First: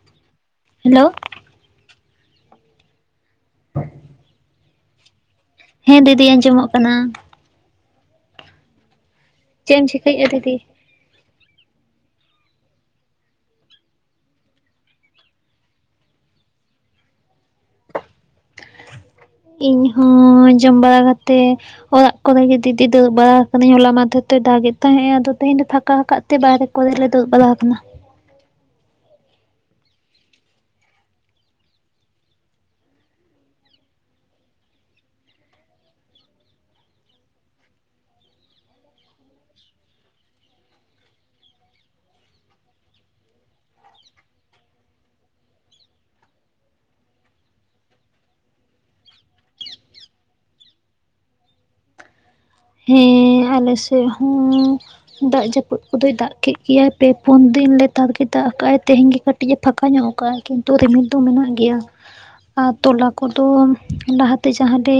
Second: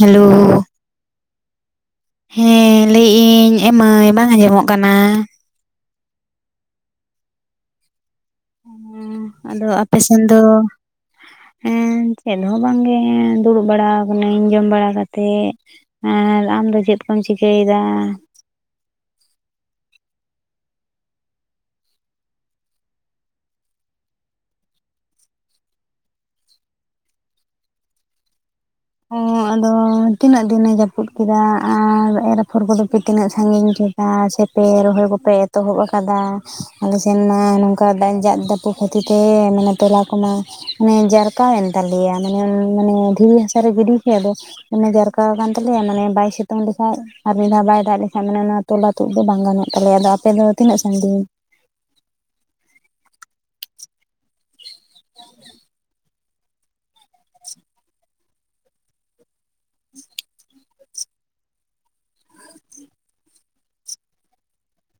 Hello hello ᱦᱮᱸ ᱞᱟᱹᱭᱮᱜ ᱟᱹᱧ ᱮᱢᱟᱹᱭ ᱵᱟᱝ ᱟᱸᱡᱚᱢᱚᱜ ᱠᱟᱱᱟ ᱦᱮᱸ ᱫᱤᱫᱤ ᱟᱸᱡᱚᱢᱚᱜ ᱠᱟᱱᱟ᱾ ᱦᱮᱸᱻ ᱟᱫᱚ ᱪᱮᱫ ᱮᱢ ᱟᱯᱮ ᱥᱮᱱ ᱪᱤᱠᱟᱹᱭᱮᱫᱼᱟ ᱫᱚ ᱫᱤᱫᱤ? ᱦᱮᱸᱻ ᱪᱮᱫ ᱦᱚᱸ ᱵᱟᱝᱜᱮ ᱫᱩᱲᱩᱵ ᱵᱟᱲᱟ ᱠᱟᱱᱟᱹᱧ ᱡᱚᱢ ᱵᱟᱲᱟ ᱠᱟᱛᱮᱫ᱾ ᱟᱨ ᱟᱢᱫᱚ ᱪᱮᱫ ᱠᱚᱢ ᱪᱤᱠᱟᱹᱭᱮᱫᱟ? ᱤᱧ ᱦᱚᱸ ᱡᱚᱢ ᱵᱟᱲᱟ ᱠᱟᱛᱮᱜ ᱚᱲᱟᱜ ᱠᱚᱨᱮᱜ ᱜᱮ ᱫᱤᱫᱤ ᱫᱟᱹᱲ ᱵᱟᱲᱟ ᱠᱟᱹᱱᱟᱹᱧ ᱦᱚᱞᱟ ᱢᱟᱫᱷᱮ ᱛᱮ ᱫᱟᱜ ᱮ ᱛᱟᱦᱮᱸᱜ ᱟᱫᱚ ᱛᱮᱦᱮᱧ ᱫᱚ ᱯᱷᱟᱸᱠᱟ ᱟᱠᱟᱫ ᱛᱮ ᱵᱟᱦᱨᱮ ᱠᱚᱨᱮᱞᱮ ᱫᱩᱲᱩᱵ ᱵᱟᱲᱟᱟᱠᱟᱱᱟ᱾ ᱚ ᱟᱫᱚ ᱛᱤᱱᱟᱹᱜ ᱫᱤᱱ ᱮ ᱡᱟᱹᱯᱩᱫ ᱠᱮᱫᱟ ᱟᱨ ᱮᱨ ᱟᱯᱷᱚᱨ ᱠᱚ ᱫᱚ ᱯᱮ ᱛᱤᱱᱟᱹᱜ ᱥᱟᱺᱜᱤᱧ ᱠᱮᱫ ᱟᱨ ᱥᱮᱯᱮ ᱨᱚᱦᱚᱭ ᱠᱚᱯᱮ ᱮᱛᱚᱦᱚᱵ ᱟᱠᱟᱫᱟ ᱟᱞᱮ ᱥᱮᱱ ᱢᱟ ᱱᱚᱝᱠᱟ ᱫᱟᱭ ᱡᱟᱜ ᱫᱟᱹᱯᱩ ᱠᱷᱟᱹᱛᱤᱨ ᱛᱮ ᱢᱟᱱᱮ ᱴᱚᱞᱟ ᱠᱚᱢᱟ ᱢᱟᱱᱮ ᱡᱟᱨᱠᱟᱣᱮᱱ ᱛᱟᱞᱮᱭᱟ ᱢᱟᱱᱮ ᱢᱟᱱᱮ ᱫᱷᱤᱨᱤ ᱦᱟᱹᱥᱩ ᱮᱨ ᱜᱤᱰᱤ ᱠᱮᱫ ᱫᱚ ᱚᱱᱮ ᱡᱟᱨᱠᱟ ᱟᱠᱟᱱ ᱛᱟᱞᱮᱭᱟ ᱢᱟᱱᱮ ᱵᱟᱭ ᱥᱤᱛᱩᱝ ᱞᱮᱠᱷᱟᱡ᱾ ᱟᱨ ᱢᱤᱫ ᱫᱷᱟᱣ ᱵᱟᱭ ᱫᱟᱜ ᱞᱮᱠᱷᱟᱱ ᱢᱟᱱᱮ ᱚᱱᱟ ᱛᱚᱞᱟ ᱛᱩᱫ ᱫᱚ ᱵᱟᱝ ᱜᱟᱱᱚᱜ ᱛᱟᱞᱮᱭᱟ ᱟᱫᱚ ᱟᱯᱮ ᱫᱚ ᱛᱤᱱᱟᱹᱜ ᱥᱟᱺᱜᱤᱧ? ᱦᱮᱸ ᱟᱞᱮ ᱥᱮᱫ ᱦᱚᱸ ᱫᱟᱜ ᱡᱟᱹᱯᱩᱫ ᱠᱚᱫᱚᱭ ᱫᱟᱜ ᱠᱮᱫ ᱜᱮᱟᱭ ᱯᱮ ᱯᱩᱱ ᱫᱤᱱ ᱞᱮ ᱛᱟᱜ ᱜᱮ ᱫᱟᱜ ᱟᱠᱟᱟᱜᱼᱟᱭ ᱛᱮᱦᱮᱧ ᱜᱮ ᱠᱟᱹᱴᱤᱡ ᱮ ᱯᱷᱟᱸᱠᱟ ᱧᱚᱜ ᱠᱟᱜᱼᱟ ᱠᱤᱱᱛᱩ ᱨᱤᱢᱤᱫ ᱫᱚ ᱢᱮᱱᱟᱜ ᱜᱮᱭᱟ᱾ ᱟᱨ ᱛᱚᱞᱟ ᱠᱚᱫᱚ ᱞᱟᱦᱟᱛᱮ ᱡᱟᱦᱟᱸ ᱜᱮ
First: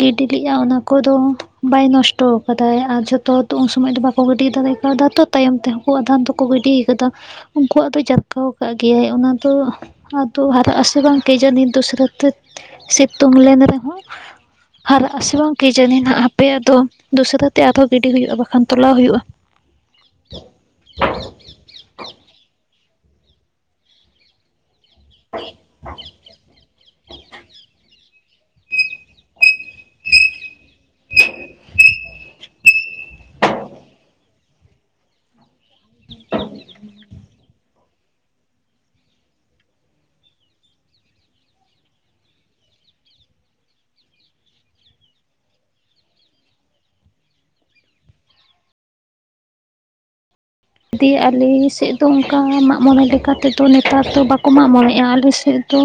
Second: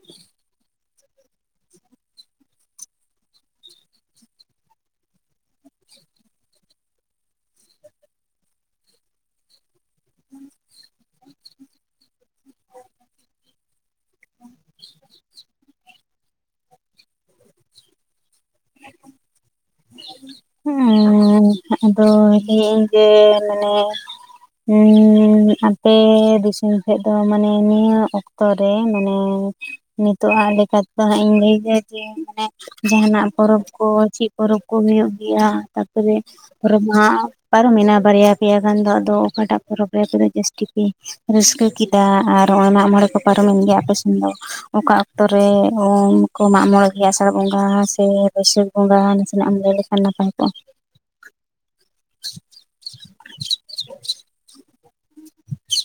ᱜᱤᱰᱤ ᱞᱮᱜᱼᱟ ᱚᱱᱟ ᱠᱚᱫᱚ ᱵᱟᱭ ᱱᱚᱥᱴᱚ ᱠᱟᱫᱟᱭ ᱟᱨ ᱡᱷᱚᱛᱚ ᱫᱚ ᱩᱱ ᱥᱚᱢᱚᱭ ᱫᱚ ᱵᱟᱠᱚ ᱜᱤᱰᱤ ᱫᱟᱲᱮ ᱠᱟᱣᱫᱟ ᱛᱚ ᱛᱟᱭᱚᱢ ᱛᱮ ᱩᱱᱠᱩ ᱟᱫᱟᱱ ᱫᱚᱠᱚ ᱜᱤᱰᱤ ᱟᱠᱟᱫᱟ ᱩᱱᱠᱩᱣᱟᱜ ᱫᱚᱭ ᱡᱟᱨᱠᱟᱣ ᱟᱠᱟᱫ ᱜᱮᱭᱟᱭ ᱚᱱᱟ ᱫᱚ ᱟᱫᱚ ᱦᱟᱨᱟᱜ ᱟᱥᱮ ᱵᱟᱝ ᱠᱮ ᱡᱟᱱᱤ ᱫᱚᱩᱥᱨᱟᱹ ᱛᱮ ᱥᱤᱛᱩᱝ ᱞᱮᱱ ᱨᱮᱦᱚᱸ ᱦᱟᱨᱟᱜ-ᱟ ᱥᱮ ᱵᱟᱝ ᱠᱮ ᱡᱟᱹᱱᱤ ᱱᱷᱟᱸᱜ ᱦᱟᱯ ᱯᱮ ᱟᱫᱚ ᱫᱚᱥᱨᱟᱹ ᱛᱮ ᱟᱨᱦᱚᱸ ᱜᱤᱰᱤ ᱦᱩᱭᱩᱜᱼᱟ ᱵᱟᱠᱷᱟᱱ ᱛᱚᱞᱟᱣ ᱦᱩᱭᱩᱜᱼᱟ᱾ ᱦᱮᱸ ᱟᱫᱚ ᱞᱟᱹᱭ ᱤᱧ ᱡᱮ ᱢᱟᱱᱮ ᱦᱮᱸ ᱟᱯᱮ ᱫᱤᱥᱚᱢ ᱥᱮᱫ ᱫᱚ ᱢᱟᱱᱮ ᱱᱤᱭᱟᱹ ᱚᱠ ᱠᱚᱨᱮ ᱢᱟᱱᱮ ᱱᱤᱛᱚᱜᱼᱟᱜ ᱞᱮᱠᱟᱛᱮ ᱫᱚ ᱦᱟᱸᱜ ᱤᱧ ᱞᱟᱹᱭᱟ ᱡᱮ ᱢᱟᱱᱮ ᱡᱟᱦᱱᱟᱜ ᱯᱚᱨᱚᱵᱽ ᱠᱚ ᱪᱮᱫ ᱯᱚᱨᱚᱵᱽ ᱠᱚ ᱦᱩᱭᱩᱜ ᱜᱮᱭᱟ ᱛᱟᱨᱯᱚᱨᱮ ᱨᱚᱢᱦᱟ ᱯᱟᱨᱚᱢᱱᱟ ᱵᱟᱨᱭᱟ ᱯᱮᱭᱟ ᱜᱟᱱ ᱫᱚ ᱟᱫᱚ ᱚᱠᱟᱴᱟᱜ ᱯᱚᱨᱚᱵᱽ ᱨᱮ ᱯᱩᱨᱟᱹ ᱡᱟᱹᱥᱛᱤ ᱜᱤ ᱨᱟᱹᱥᱠᱟᱹ ᱠᱤ ᱪᱟᱫᱟ ᱟᱨ ᱢᱟᱜ ᱢᱚᱬᱮ ᱠᱚ ᱯᱟᱨᱚᱢᱮᱱ ᱜᱮᱭᱟ ᱟᱯᱮ ᱥᱮᱱ ᱫᱚ᱾ ᱚᱠᱟ ᱚᱠᱛᱚᱨᱮ ᱩᱢ ᱠᱚ ᱢᱟᱜ ᱢᱚᱬᱮ ᱠᱮᱭᱟ ᱥᱮ ᱟᱥᱟᱲ ᱵᱚᱸᱜᱟ ᱥᱮ ᱵᱟᱹᱭᱥᱟᱹᱠ ᱵᱚᱸᱜᱟ ᱛᱤᱱᱟᱹᱜ ᱮᱢ ᱞᱟᱹᱭ ᱞᱮᱠᱷᱟᱱ ᱱᱟᱯᱟᱭ ᱠᱚᱜᱼᱟ ᱫᱤᱭ ᱟᱞᱮ ᱥᱮᱫ ᱫᱚ ᱚᱱᱠᱟ ᱢᱟᱜ ᱢᱚᱬᱮ ᱞᱮᱠᱟᱛᱮᱫᱚ ᱱᱮᱛᱟᱨ ᱫᱚ ᱵᱟᱠᱚ ᱢᱟᱜ ᱢᱚᱬᱮᱮᱜᱼᱟ ᱟᱞᱮ ᱥᱮᱫ ᱫᱚ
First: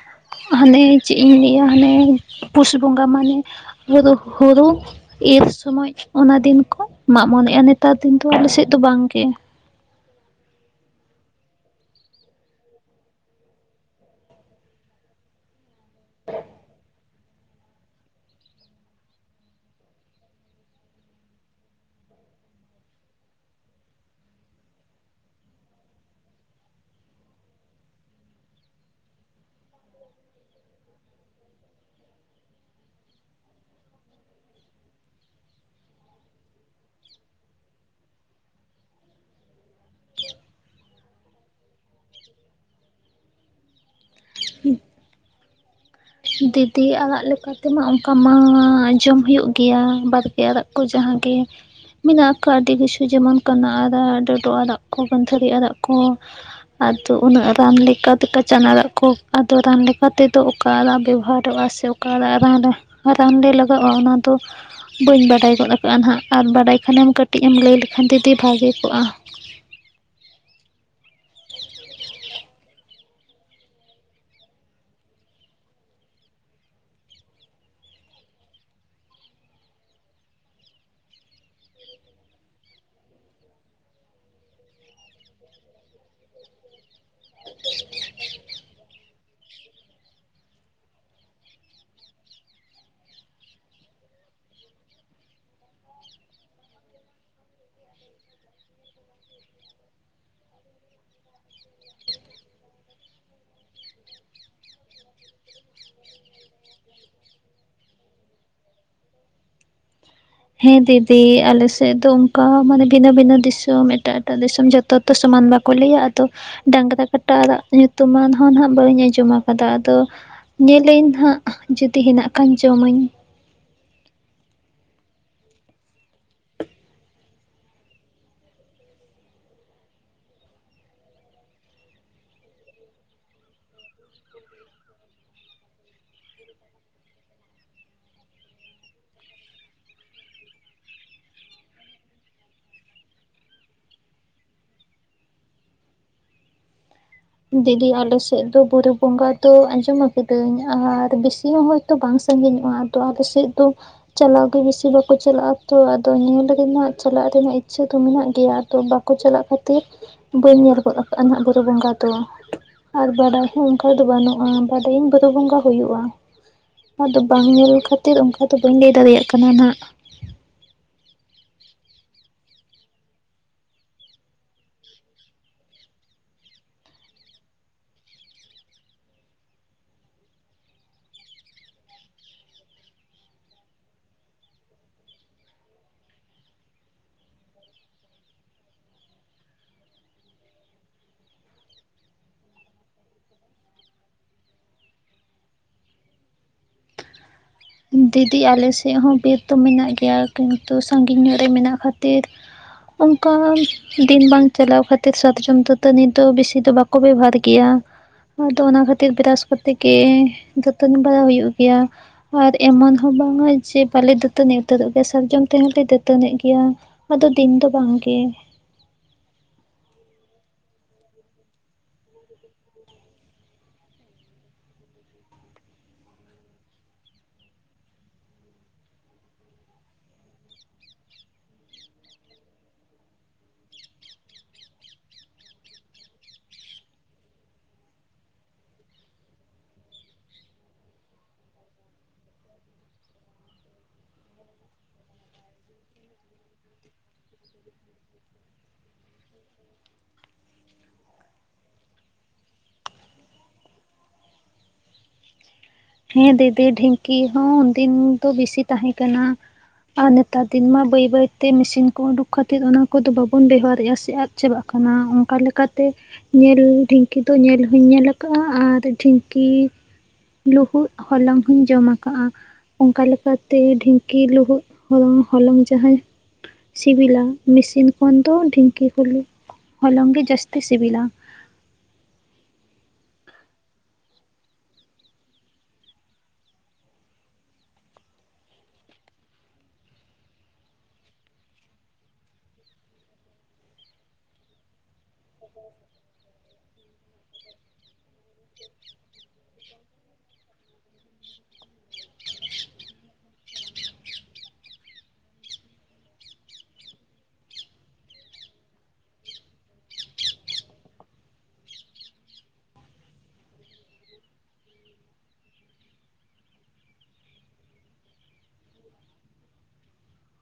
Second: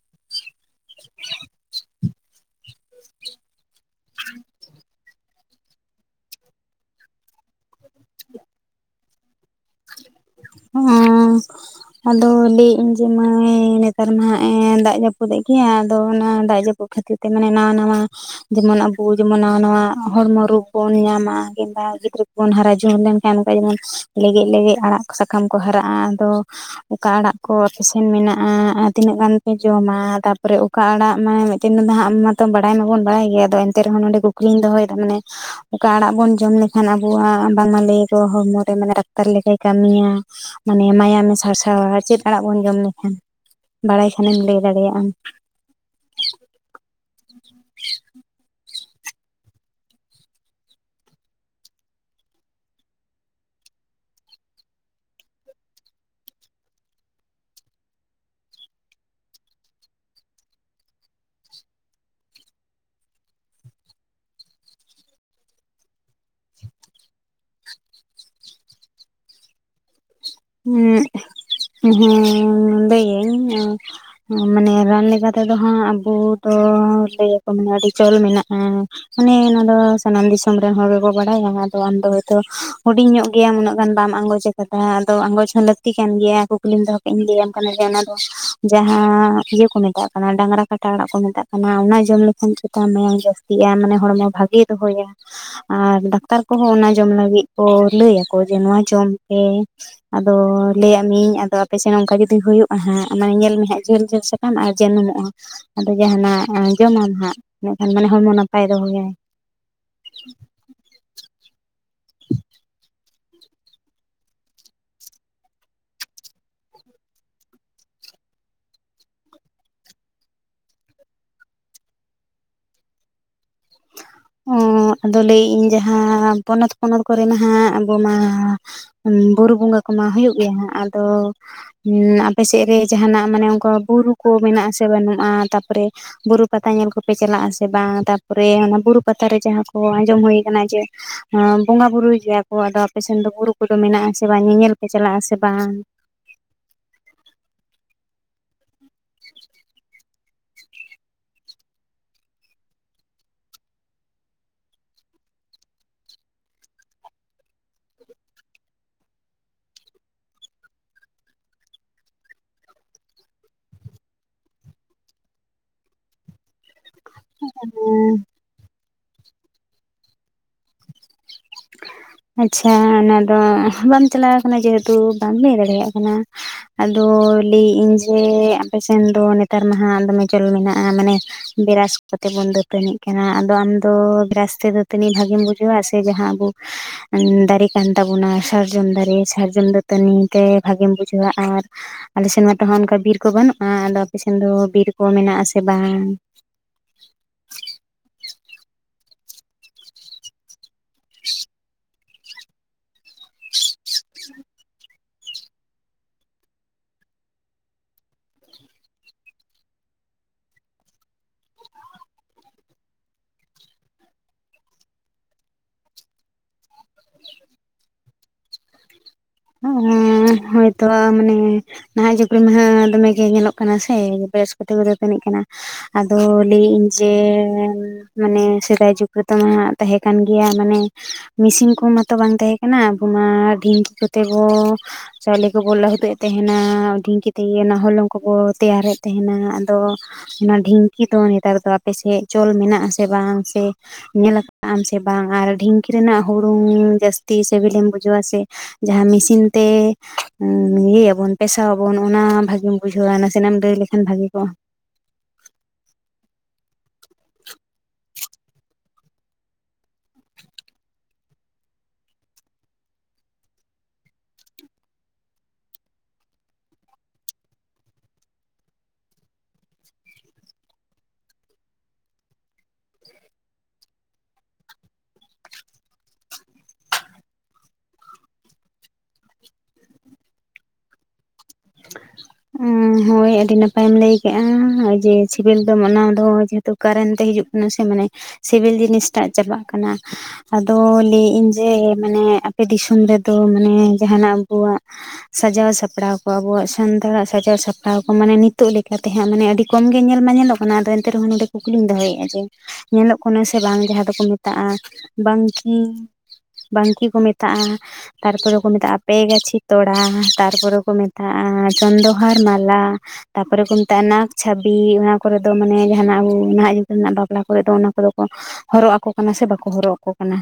[unintelligible] ᱦᱟᱱᱮ ᱪᱮᱫ ᱤᱧ ᱞᱟᱹᱭᱟ ᱦᱟᱱᱮ ᱯᱩᱥ ᱵᱚᱸᱜᱟ ᱢᱟᱱᱮ ᱦᱩᱨᱩ ᱦᱩᱲᱩ ᱮᱨ ᱥᱚᱢᱚᱭ ᱚᱱᱟ ᱫᱤᱱ ᱠᱚ ᱢᱟᱜ ᱢᱚᱲᱮᱜᱼᱟ ᱱᱮᱛᱟᱨ ᱫᱤᱱ ᱫᱚ ᱟᱞᱮᱥᱮᱫ ᱫᱚ ᱵᱟᱝᱜᱮ᱾ ᱚᱦᱚᱸ ᱟᱫᱚ ᱞᱟᱹᱭᱮᱫ ᱟᱹᱧ ᱡᱮ ᱢᱟᱹᱭ ᱱᱮᱛᱟᱨ ᱢᱟ ᱦᱟᱜ ᱮ ᱫᱟᱜ ᱡᱟᱹᱯᱩᱫᱽ ᱮ ᱜᱮᱭᱟ ᱟᱫᱚ ᱚᱱᱟ ᱫᱟᱜ ᱡᱟᱹᱯᱩᱫ ᱠᱷᱟᱹᱛᱤᱨ ᱮ ᱢᱟᱱᱮ ᱱᱟ ᱱᱟᱶᱟ ᱡᱮᱢᱚᱱ ᱟᱵᱚ ᱡᱮᱢᱚᱱ ᱱᱟᱶᱟ ᱱᱟᱶᱟ ᱦᱚᱲᱢᱚ ᱨᱚᱜᱽ ᱵᱚᱱ ᱧᱟᱢᱟ ᱠᱤᱢᱵᱟ ᱡᱩᱜᱽ-ᱡᱩᱜᱽ ᱵᱚᱱ ᱦᱟᱨᱟ ᱡᱩᱣᱟᱹᱱ ᱞᱮᱱᱠᱷᱟᱱ ᱚᱱᱠᱟ ᱜᱮ ᱡᱮᱢᱚᱱ ᱞᱮᱜᱮᱡ ᱞᱮᱜᱮᱡ ᱟᱲᱟᱜ ᱥᱟᱠᱟᱢ ᱠᱚ ᱦᱟᱨᱟᱜᱼᱟ ᱟᱫᱚ ᱚᱠᱟ ᱟᱲᱟᱜ ᱠᱚ ᱟᱯᱮᱥᱮᱱ ᱢᱮᱱᱟᱜᱼᱟ ᱟᱨ ᱛᱤᱱᱟᱹᱜ ᱜᱟᱱ ᱯᱮ ᱡᱚᱢᱟ ᱛᱟᱯᱚᱨᱮ ᱩᱯ ᱚᱠᱟ ᱟᱲᱟᱜ ᱢᱟᱱᱮ ᱢᱤᱫᱴᱮᱱ ᱦᱟᱸᱜ ᱢᱟᱛᱚ ᱵᱟᱲᱟᱭ ᱢᱟᱵᱚᱱ ᱵᱟᱲᱟᱭ ᱜᱮᱭᱟ ᱟᱫᱚ ᱮᱱᱛᱮ ᱨᱮᱦᱚᱸ ᱱᱚᱸᱰᱮ ᱠᱩᱠᱞᱤᱧ ᱫᱚᱦᱚᱭᱮᱫᱟ ᱢᱟᱱᱮ ᱚᱠᱟ ᱟᱲᱟᱜ ᱵᱚᱱ ᱡᱚᱢ ᱞᱮᱠᱷᱟᱱ ᱟᱵᱚᱣᱟᱜ ᱵᱟᱝᱢᱟ ᱞᱟᱹᱭ ᱟᱠᱚ ᱦᱚᱲᱢᱚ ᱨᱮ ᱢᱟᱱᱮ ᱰᱟᱠᱛᱟᱨ ᱞᱮᱠᱮ ᱠᱟᱹᱢᱤᱭᱟ ᱢᱟᱱᱮ ᱢᱟᱭᱟᱢᱮ ᱥᱟᱨᱥᱟᱣᱟ ᱪᱮᱫ ᱟᱲᱟᱜ ᱵᱚᱱ ᱡᱚᱢ ᱞᱮᱠᱷᱟᱱ? ᱵᱟᱲᱟᱭ ᱠᱷᱟᱱᱮᱢ ᱞᱟᱹᱭ ᱫᱟᱲᱮᱭᱟᱜᱼᱟᱢ ᱫᱤᱫᱤ ᱟᱲᱟᱜ ᱞᱮᱠᱟ ᱱᱚᱛᱮ ᱢᱟ ᱚᱱᱠᱟ ᱢᱟ ᱡᱚᱢ ᱦᱩᱭᱩᱜ ᱜᱮᱭᱟ ᱵᱟᱨᱯᱮ ᱟᱲᱟᱜ ᱠᱚ ᱡᱟᱦᱟᱸᱜᱮ ᱢᱮᱱᱟᱜ ᱠᱚᱣᱟ ᱟᱹᱰᱤ ᱠᱤᱪᱷᱩ ᱡᱮᱢᱚᱱ ᱠᱟᱱᱟ ᱟᱲᱟᱜ ᱰᱟᱹᱰᱩ ᱟᱲᱟᱜ ᱠᱚ ᱜᱟᱹᱱᱫᱷᱟᱹᱨᱤ ᱟᱲᱟᱜ ᱠᱚ ᱟᱫᱚ ᱩᱱᱟᱹᱜ ᱨᱟᱱ ᱞᱮᱠᱟ ᱛᱮᱠᱟ ᱪᱟᱱᱟ ᱫᱟᱜ ᱠᱚ, ᱟᱫᱚ ᱨᱟᱱ ᱞᱮᱠᱟ ᱛᱮᱫᱚ ᱚᱠᱟ ᱨᱟᱱ ᱵᱮᱵᱽ ᱵᱮᱵᱽᱦᱟᱨᱚᱜᱼᱟ ᱥᱮ ᱚᱠᱟ ᱨᱟ ᱨᱟᱝ ᱨᱮ ᱟᱨ ᱦᱚᱸ ᱦᱟᱸᱰᱮ ᱞᱟᱜᱟᱼᱟ ᱚᱱᱟ ᱫᱚ ᱵᱟᱹᱧ ᱵᱟᱰᱟᱭ ᱜᱚᱫ ᱟᱠᱟᱜᱼᱟ ᱱᱟᱦᱟᱜ ᱟᱨ ᱵᱟᱰᱟᱭ ᱠᱷᱟᱱᱮᱢ ᱠᱟᱹᱴᱤᱡ ᱮᱢ ᱞᱟᱹᱭ ᱞᱮᱠᱷᱟᱱ ᱫᱤᱫᱤ ᱵᱷᱟᱜᱮ ᱠᱚᱜᱼᱟ᱾ ᱦᱩᱸᱜ ᱩᱸᱦᱩᱻ ᱞᱟᱹᱭᱟᱹᱧ ᱢᱟᱱᱮ ᱨᱟᱱ ᱞᱮᱠᱟ ᱛᱮᱫᱚ ᱦᱟᱸᱜ ᱟᱵᱚ ᱫᱚ ᱞᱟᱹᱭᱟᱠᱚ ᱢᱟᱱᱮ ᱟᱹᱰᱤ ᱪᱚᱞ ᱢᱮᱱᱟᱜᱼᱟ᱾ ᱢᱟᱱᱮ ᱱᱚᱣᱟ ᱫᱚ ᱥᱟᱱᱟᱢ ᱫᱤᱥᱚᱢ ᱨᱮᱱ ᱦᱚᱲ ᱜᱮᱠᱚ ᱵᱟᱲᱟᱭᱟ ᱟᱫᱚ ᱟᱢ ᱫᱚ ᱦᱚᱭᱛᱚ ᱦᱩᱰᱤᱧ ᱧᱚᱜ ᱜᱮᱭᱟᱢ ᱩᱱᱟᱹᱜ ᱜᱟᱱ ᱵᱟᱢ ᱟᱸᱜᱚᱪ ᱪᱤᱠᱟᱹᱛᱮ ᱟᱫᱚ ᱟᱸᱜᱚᱪ ᱦᱚᱸ ᱞᱟᱹᱠᱛᱤ ᱠᱟᱱ ᱜᱮᱭᱟ ᱠᱩᱠᱞᱤᱢ ᱫᱚᱦ ᱤᱧ ᱞᱟᱹᱭᱟᱢ ᱠᱟᱱᱟ ᱡᱮ ᱚᱱᱟ ᱫᱚ ᱡᱟᱦᱟᱸ ᱤᱭᱟᱹ ᱠᱚ ᱢᱮᱛᱟᱜ- ᱚᱱᱟ ᱰᱟᱝᱨᱟ ᱠᱟᱴᱟ ᱚᱲᱟᱜ ᱠᱚ ᱢᱮᱛᱟᱜ ᱠᱟᱱᱟ ᱚᱱᱟ ᱡᱚᱢ ᱞᱮᱠᱷᱟᱱ ᱪᱮᱛᱟ ᱢᱟᱭᱟ ᱡᱟᱹᱥᱛᱤᱜᱼᱟ᱾ ᱢᱟᱱᱮ ᱦᱚᱲᱢᱚ ᱵᱷᱟᱹᱜᱮ ᱫᱚᱦᱚᱭᱟᱭ᱾ ᱟᱨ ᱰᱟᱠᱛᱟᱨ ᱠᱚᱦᱚᱸ ᱚᱱᱟ ᱡᱚᱢ ᱞᱟᱹᱜᱤᱫ ᱠᱚ ᱞᱟᱹᱭᱟᱠᱚ ᱡᱮ ᱱᱚᱣᱟ ᱡᱚᱢ ᱯᱮ ᱟᱫᱚ ᱞᱟᱹᱭᱟᱜ ᱢᱤᱭᱟᱹᱧ ᱟᱫᱚ ᱟᱯᱮ ᱥᱮᱱ ᱚᱱᱠᱟ ᱡᱩᱫᱤ ᱦᱩᱭᱩᱜᱼᱟ ᱦᱟᱸᱜ ᱢᱟᱱᱮ ᱧᱮᱞ ᱢᱮ ᱦᱟᱸᱜ ᱡᱷᱟᱹᱞ ᱡᱷᱟᱹᱞ ᱥᱟ ᱠᱟᱢ ᱟᱨ ᱢᱟ. ᱱᱩᱢᱩᱜ ᱟ ᱟᱫᱚ ᱡᱟᱦᱟᱱᱟ ᱮᱢ ᱡᱚᱢᱟᱢ ᱦᱟᱸᱜ ᱤᱱᱟᱹᱠᱷᱟᱱ ᱢᱟᱱᱮ ᱦᱚᱲᱢᱚ ᱱᱟᱯᱟᱭ ᱫᱚᱦᱚᱭᱟᱭ ᱦᱮᱸ ᱫᱤᱫᱤ ᱟᱞᱮᱥᱮᱫ ᱫᱚ ᱚᱱᱠᱟ ᱢᱟᱱᱮ ᱵᱷᱤᱱᱟᱹ ᱵᱷᱤᱱᱟᱹ ᱫᱤᱥᱚᱢ ᱮᱴᱟᱜ ᱮᱴᱟᱜ ᱫᱤᱥᱚᱢ ᱡᱚᱛ ᱛᱚᱛᱚ ᱥᱚᱢᱟᱱ ᱵᱟᱠᱚ ᱞᱟᱹᱭᱟ ᱟᱫᱚ ᱰᱟᱝᱨᱟ ᱠᱟᱴᱟ ᱟᱲᱟᱜ ᱧᱩᱛᱩᱢᱟᱱ ᱦᱚᱸ ᱦᱟᱸᱜ ᱵᱟᱹᱧ ᱟᱸᱡᱚᱢ ᱟᱠᱟᱫᱟ ᱟᱫᱚ ᱧᱮᱞᱟᱹᱧ ᱦᱟᱸᱜ ᱡᱩᱫᱤ ᱦᱮᱱᱟᱜ ᱠᱷᱟᱱ ᱡᱚᱢᱟᱹᱧ ᱳ ᱟᱫᱚ ᱞᱟᱹᱭᱮᱫ ᱤᱧ ᱡᱟᱦᱟᱸ ᱯᱚᱱᱚᱛ ᱯᱚᱱᱚᱛ ᱠᱚᱨᱮ ᱱᱟᱦᱟᱜ ᱵᱚᱱᱟ ᱦᱩᱸ ᱵᱩᱨᱩ ᱵᱚᱸᱜᱟ ᱠᱚᱢᱟ ᱦᱩᱭᱩᱜ ᱜᱮᱭᱟ ᱦᱟᱸᱜ ᱟᱫᱚ- ᱦᱩᱸ ᱟᱯᱮ ᱥᱮᱫ ᱨᱮ ᱡᱟᱦᱟᱸᱱᱟᱜ ᱢᱟᱱᱮ ᱚᱱᱠᱟ ᱵᱩᱨᱩ ᱠᱚ ᱢᱮᱱᱟᱜ ᱟᱥᱮ ᱵᱟᱹᱱᱩᱜᱼᱟ? ᱛᱟᱯᱚᱨᱮ ᱵᱩᱨᱩ ᱯᱟᱛᱟ ᱧᱮᱞ ᱠᱚᱯᱮ ᱪᱟᱞᱟᱜ ᱟᱥᱮ ᱵᱟᱝ ᱛᱟᱼᱼ ᱯᱚᱨᱮ ᱚᱱᱟ ᱵᱩᱨᱩ ᱯᱟᱛᱟᱨᱮ ᱡᱟᱦᱟᱸ ᱠᱚ ᱟᱸᱡᱚᱢ ᱦᱩᱭ ᱠᱟᱱᱟ ᱡᱮ ᱵᱚᱸᱜᱟ ᱵᱩᱨᱩᱭ ᱜᱮᱭᱟ ᱠᱚ, ᱟᱫᱚ ᱟᱯᱮ ᱥᱮᱱ ᱫᱚ ᱵᱩᱨᱩ ᱠᱚᱫᱚ ᱢᱮᱱᱟᱜ ᱟᱥᱮ ᱵᱟᱝ, ᱧᱮᱧᱮᱞ ᱯᱮ ᱪᱟᱞᱟᱜ ᱟᱥᱮ ᱵᱟᱝ? ᱫᱤᱫᱤ ᱟᱞᱮᱥᱮᱫ ᱫᱚ ᱵᱩᱨᱩ ᱵᱚᱸᱜᱟ ᱫᱚ ᱟᱸᱡᱚᱢ ᱟᱠᱟᱫᱟᱹᱧ ᱟᱨ ᱵᱤᱥᱤ ᱦᱚᱸ ᱛᱚ ᱵᱟᱝ ᱥᱟᱺᱜᱤᱧᱚᱜᱼᱟ ᱟᱫᱚ ᱟᱞᱮ ᱥᱮᱫ ᱫᱚ ᱪᱟᱞᱟᱣ ᱜᱮ ᱵᱤᱥᱤ ᱵᱟᱠᱚ ᱪᱟᱞᱟᱜᱼᱟ ᱛᱚ, ᱟᱫᱚ ᱧᱮᱞ ᱨᱮᱱᱟᱜ ᱪᱟᱞᱟᱜ ᱨᱮᱱᱟᱜ ᱤᱪᱪᱷᱟᱹ ᱫᱚ ᱢᱮᱱᱟᱜ ᱜᱮᱭᱟ᱾ ᱟᱫᱚ ᱵᱟᱼᱼ ᱠᱚ ᱪᱟᱞᱟᱜ ᱠᱷᱟᱹᱛᱤᱨ ᱵᱟᱹᱧ ᱧᱮᱞ ᱜᱚᱫ ᱟᱠᱟᱫᱼᱟ ᱱᱟᱜ ᱵᱩᱨᱩ ᱵᱚᱸᱜᱟ ᱛᱚ ᱟᱨ ᱵᱟᱰᱟᱭ ᱦᱚᱸ ᱚᱱᱠᱟ ᱫᱚ ᱵᱟᱹᱱᱩᱜᱼᱟ, ᱵᱟᱰᱟᱭᱟ. ᱧ ᱵᱩᱨᱩ ᱵᱚᱸᱜᱟ ᱦᱩᱭᱩᱜᱼᱟ᱾ ᱟᱫᱚ ᱵᱟᱝ ᱧᱮᱞ ᱠᱷᱟᱹᱛᱤᱨ ᱚᱱᱠᱟ ᱫᱚ ᱵᱟᱹᱧ ᱞᱟᱹᱭ ᱫᱟᱲᱮᱭᱟᱜ ᱠᱟᱱᱟ ᱱᱟᱸᱜ [inaudible] ᱟᱪᱪᱷᱟ ᱚᱱᱟ ᱫᱚ ᱵᱟᱢ ᱪᱟᱞᱟᱣ ᱠᱟᱱᱟ ᱡᱮᱦᱮᱛᱩ ᱵᱟᱢ ᱞᱟᱹᱭ ᱫᱟᱲᱮ ᱭᱟᱜ ᱠᱟᱱᱟ᱾ ᱟᱫᱚ ᱞᱟᱹᱭᱮᱫ ᱟᱹᱧ ᱡᱮ ᱟᱯᱮ ᱥᱮᱱ ᱫᱚ ᱱᱮᱛᱟᱨ ᱢᱟᱦᱟᱸ ᱫᱚᱢᱮ ᱪᱚᱞ ᱢᱮᱱᱟᱜᱼᱟ ᱢᱟᱱᱮᱼᱼ ᱵᱮᱨᱟᱥ ᱠᱚᱛᱮ ᱵᱚᱱ ᱫᱟᱹᱛᱟᱹᱱᱤᱜ ᱠᱟᱱᱟ ᱟᱫᱚ ᱟᱢᱫᱚ ᱵᱮᱨᱟᱥ ᱛᱮ ᱫᱟᱹᱛᱟᱹᱱᱤ ᱵᱷᱟᱜᱤᱢ ᱵᱩᱡ? ᱵᱩᱡᱷᱟᱣᱟ ᱥᱮ ᱡᱟᱦᱟᱸ ᱟᱵᱚᱼᱼ ᱫᱟᱨᱮ ᱠᱟᱱ ᱛᱟᱵᱚ ᱱᱟ ᱥᱟᱨᱡᱚᱢ ᱫᱟᱨᱮ ᱥᱟᱨᱡᱚᱢ ᱫᱟᱛᱟᱹᱱᱤᱛᱮ ᱵᱷᱟᱜᱮᱢ ᱵᱩᱡᱷᱟᱹᱣᱟ ᱟᱨ, ᱟᱞᱮ ᱥᱮᱱ ᱢᱟᱛᱚ ᱦᱟᱸᱜ ᱚᱱᱠᱟ ᱵᱤᱨ ᱠᱚ ᱵᱟᱹᱱᱩᱜᱼᱟ ᱟᱫᱚ ᱟᱯᱮ ᱥᱮᱱ ᱫᱚ ᱵᱤᱨ ᱠᱚ ᱢᱮᱱᱟᱜ ᱟᱥᱮ ᱵᱟᱝ? ᱫᱤᱫᱤ ᱟᱞᱮ ᱥᱮᱫ ᱦᱚᱸ ᱵᱤᱨ ᱫᱚ ᱢᱮᱱᱟᱜ ᱜᱮᱭᱟ ᱠᱤᱱᱛᱩ ᱥᱟᱺᱜᱤᱧ ᱧᱚᱜ ᱨᱮ ᱢᱮᱱᱟᱜ ᱠᱷᱟᱛᱼᱼ ᱛᱤᱨ ᱚᱱᱠᱟ ᱫᱤᱱ ᱵᱟᱝᱼᱼ ᱪᱟᱞᱟᱣ ᱠᱷᱟᱛᱤ ᱥᱟᱛᱡᱚᱢ ᱫᱟᱛᱟᱹᱱᱤ ᱫᱚ ᱵᱮᱥᱤ ᱫᱚ ᱵᱟᱠᱚ ᱵᱮᱵᱚᱦᱷᱟᱨ ᱜᱮᱭᱟ᱾ ᱟᱫᱚ ᱚᱱᱟ ᱠᱷᱟᱹᱛᱤᱨ ᱵᱨᱟᱥ ᱠᱚᱛᱮ ᱜᱮ ᱫᱟᱛᱟᱹᱱᱤ ᱵᱟᱲᱟᱜ ᱦᱩᱭᱩᱜ ᱜᱮᱭᱟ᱾ ᱟᱨ ᱮᱢᱚᱱ ᱦᱚᱸ ᱵᱟᱝᱟ ᱡᱮ ᱵᱟᱞᱮ ᱫᱟᱹᱛᱟᱹᱱᱤ ᱩᱛᱟᱹᱨᱚᱜ ᱜᱮᱭᱟ ᱥᱟᱨᱡᱚᱢ ᱛᱮᱦᱚᱸᱞᱮ ᱫᱟᱹᱛᱟᱹᱱᱤᱜ ᱜᱮᱭᱟ᱾ ᱟᱫᱚ ᱫᱤᱱ ᱫᱚ ᱵᱟᱝᱼᱜᱮ ᱚ ᱦᱩ ᱦᱳᱭᱛᱚ ᱢᱟᱱᱮ ᱱᱟᱦᱟᱜ ᱡᱩᱜᱽ ᱨᱮᱢᱟ ᱦᱟᱸᱜ ᱫᱚᱢᱮᱜᱮ ᱧᱮᱞᱚᱜ ᱠᱟᱱᱟ ᱥᱮ ᱵᱮᱨᱟᱥ ᱠᱚᱛᱮ ᱠᱚ ᱛᱟᱹᱱᱤᱜ ᱠᱟᱱᱟ᱾ ᱟᱫᱚ ᱞᱟᱹᱭᱮᱫ ᱟᱹᱧ ᱡᱮᱼᱼ ᱢᱟᱱᱮ ᱥᱮᱫᱟᱭ ᱡᱩᱜᱽ ᱨᱮᱫᱚ ᱦᱟᱸᱜ ᱛᱟᱦᱮᱸ ᱠᱟᱱ ᱜᱮᱭᱟ ᱢᱟᱱᱮ ᱢᱤᱥᱤᱱ ᱠᱚᱦᱚᱸ ᱢᱟᱛᱚ ᱵᱟᱝ ᱛᱟᱦᱮᱸ ᱮᱱᱟ ᱟᱵᱚ ᱢᱟ ᱰᱷᱤᱝᱠᱤ ᱠᱚᱛᱮ ᱵᱚ ᱪᱟᱣᱞᱮ ᱠᱚᱠᱚ ᱞᱟᱹᱦᱩᱫᱮᱫ ᱛᱟᱦᱮᱸᱱᱟ ᱰᱤᱷᱤᱝᱠᱤ ᱛᱮᱜᱮ ᱚᱱᱟ ᱦᱚᱞᱚᱝ ᱠᱚᱠᱚ ᱛᱮᱭᱟᱨᱮᱫ ᱛᱟᱦᱮᱫᱱᱟ ᱟᱫᱚ, ᱚᱱᱟ ᱰᱷᱤᱝᱠᱤ ᱫᱚ ᱱᱮᱛᱟᱨ ᱫᱚ ᱟᱯᱮᱥᱮᱫ ᱪᱚᱞ ᱢᱮᱱᱟᱜ ᱟᱥᱮ ᱵᱟᱝ᱾ ᱥᱮ ᱧᱮᱞ ᱟᱠᱟᱜ ᱟᱢ ᱥᱮ ᱵᱟᱝ ᱟᱨ ᱰᱷᱤᱝᱠᱤ ᱨᱮᱱᱟᱜ ᱦᱩᱲᱩᱝ ᱡᱟᱹᱥᱛᱤ ᱥᱤᱵᱤᱞᱮᱢ ᱵᱩᱡᱷᱟᱹᱣᱟ ᱥᱮ? ᱡᱟᱦᱟᱸ ᱢᱮᱥᱤᱱ ᱛᱮ ᱤᱭᱟᱹ ᱭᱟᱵᱚᱱ ᱯᱮᱥᱟᱣ ᱟᱵᱚᱱ ᱚᱱᱟ ᱵᱷᱟᱜᱤᱢ ᱵᱩᱡᱷᱟᱹᱣᱟ ᱱᱟᱥᱮᱱᱟᱜ ᱮᱢ ᱞᱟᱹᱭ ᱞᱮᱠᱷᱟᱱᱼᱼ ᱵᱷᱟᱹᱜᱤ ᱠᱚᱜ-ᱟ ᱦᱮᱸ ᱫᱤᱫᱤ ᱰᱷᱤᱝᱠᱤ ᱦᱚᱸ ᱩᱱᱫᱤᱱ ᱫᱚ ᱦᱤᱥᱤ ᱛᱟᱦᱮ ᱠᱟᱱᱟ ᱟᱨ ᱱᱮᱛᱟᱨ ᱫᱤᱱ ᱢᱟ ᱵᱟᱹᱭ ᱵᱟᱹᱭᱛᱮ ᱢᱮᱥᱤᱱ ᱠᱚ ᱩᱰᱩᱠ ᱠᱷᱟᱛᱤᱨ ᱚᱱᱟ ᱠᱚᱫᱚ ᱵᱟᱵᱚᱱ ᱵᱮᱣᱦᱟᱨᱮᱫᱼᱟ ᱥᱮ ᱟᱫ ᱪᱟᱵᱟᱜ ᱠᱟᱱᱟ ᱚᱱᱠᱟ ᱞᱮᱠᱟᱛᱮ ᱧᱮᱞ ᱰᱷᱤᱝᱠᱤ ᱫᱚ ᱧᱮᱞ ᱦᱚᱧ ᱧᱮᱞ ᱟᱠᱟᱫᱼᱟ ᱟᱨ ᱰᱷᱤᱝᱠᱤ ᱞᱟ. ᱦᱩᱫ ᱦᱚᱞᱚᱝ ᱦᱚᱧ ᱡᱚᱢ ᱠᱟᱜᱼᱟ ᱚᱱᱠᱟ ᱞᱮᱠᱟᱛᱮ ᱰᱷᱤᱝᱠᱤ ᱞᱟ. ᱦᱩᱫ ᱦᱚᱞᱚᱝ ᱦᱚᱞᱚᱝ ᱡᱟᱦᱟᱸ ᱥᱤᱵᱤᱞᱟ ᱢᱮᱥᱤᱱ ᱠᱷᱚᱱ ᱫᱚ ᱰᱷᱤᱝᱠᱤ ᱦᱩᱞᱩᱜ ᱦᱚᱞᱚᱝ ᱜᱮ ᱡᱟᱹᱥᱛᱤ ᱥᱤᱵᱤᱞᱟ ᱦᱳᱭ ᱟᱹᱰᱤ ᱱᱟᱯᱟᱭᱮᱢ ᱞᱟᱹᱭ ᱠᱮᱜᱼᱟ ᱡᱮ ᱪᱷᱮᱵᱮᱞ ᱫᱚ ᱢᱟᱱᱟᱣ ᱫᱚ ᱛᱚ ᱠᱟᱨᱮᱱ ᱛᱮ ᱦᱤᱡᱩᱜ ᱠᱟᱱᱟ ᱥᱮ ᱢᱟᱱᱮ ᱥᱤᱵᱤᱞ ᱡᱤᱱᱤᱥᱴᱟᱜ ᱪᱟᱵᱟᱜ ᱠᱟᱱᱟ ᱟᱫᱚ ᱞᱟᱹᱭᱮᱫ ᱟᱹᱧ ᱡᱮ ᱢᱟᱱᱮ ᱟᱯᱮ ᱫᱤᱥᱚᱢ ᱨᱮᱫᱚ ᱢᱟᱱᱮ ᱡᱟᱦᱟᱱᱟᱜ ᱟᱵᱚᱣᱟᱜ ᱥᱟᱡᱟᱣ ᱥᱟᱯᱲᱟᱣ ᱠᱚ ᱟᱵᱚᱣᱟᱜ ᱥᱟᱱᱛᱟᱲᱟᱜ ᱥᱟᱡᱟᱣ ᱥᱟᱯᱲᱟᱣ ᱠᱚ ᱢᱟᱱᱮ ᱱᱤᱛᱚᱜ ᱞᱮᱠᱟᱛᱮ ᱦᱟᱸᱜ ᱢᱟᱱᱮ ᱟᱹᱰᱤ ᱠᱚᱢ ᱜᱮ ᱧᱮᱞ ᱢᱟ ᱧᱮᱞᱚᱜ ᱠᱟᱱᱟ ᱟᱫᱚ ᱮᱱᱛᱮ ᱨᱮᱦᱚᱸ ᱱᱚᱸᱰᱮ ᱠᱩᱠᱞᱤᱧ ᱫᱚᱦᱚᱭᱮᱫᱼᱟ ᱡᱮ ᱧᱮᱞᱚᱜ ᱠᱟᱱᱟ ᱥᱮ ᱵᱟᱝ ᱡᱟᱦᱟᱸ ᱫᱚᱠᱚ ᱢᱮᱛᱟᱜᱼᱟ ᱵᱟᱝᱠᱤ ᱵᱟᱝᱠᱤ ᱠᱚ ᱢᱮᱛᱟᱜᱼᱟ ᱛᱟᱨ ᱯᱚᱨᱮ ᱠᱚ ᱢᱮᱛᱟᱜᱼᱟ ᱯᱮ ᱜᱟᱪᱷᱤ ᱛᱚᱲᱟ ᱛᱟᱨᱯᱚᱨᱮ ᱠᱚ ᱢᱮᱛᱟᱜᱼᱟ ᱪᱚᱱᱫᱚ ᱦᱚᱨᱱᱟᱞᱟ ᱛᱟᱨᱯᱚᱨᱮ ᱠᱚ ᱢᱮᱛᱟᱜᱼᱟ ᱱᱟᱜ ᱪᱷᱟᱵᱤ ᱚᱱᱟ ᱠᱚᱨᱮ ᱫᱚ ᱢᱟᱱᱮ ᱡᱟᱦᱟᱱᱟᱜ ᱱᱟᱦᱟᱜ ᱡᱩᱜᱽᱨᱮᱱᱟᱜ ᱵᱟᱯᱞᱟ ᱠᱚᱨᱮ ᱫᱚ ᱚᱱᱟ ᱠᱚᱫᱚ ᱠᱚ ᱦᱚᱨᱚᱜ ᱟᱠᱚ ᱠᱟᱱᱟ ᱥᱮ ᱵᱟᱠᱚ ᱦᱚᱨᱚᱜ ᱟᱠᱚ ᱠᱟᱱᱟ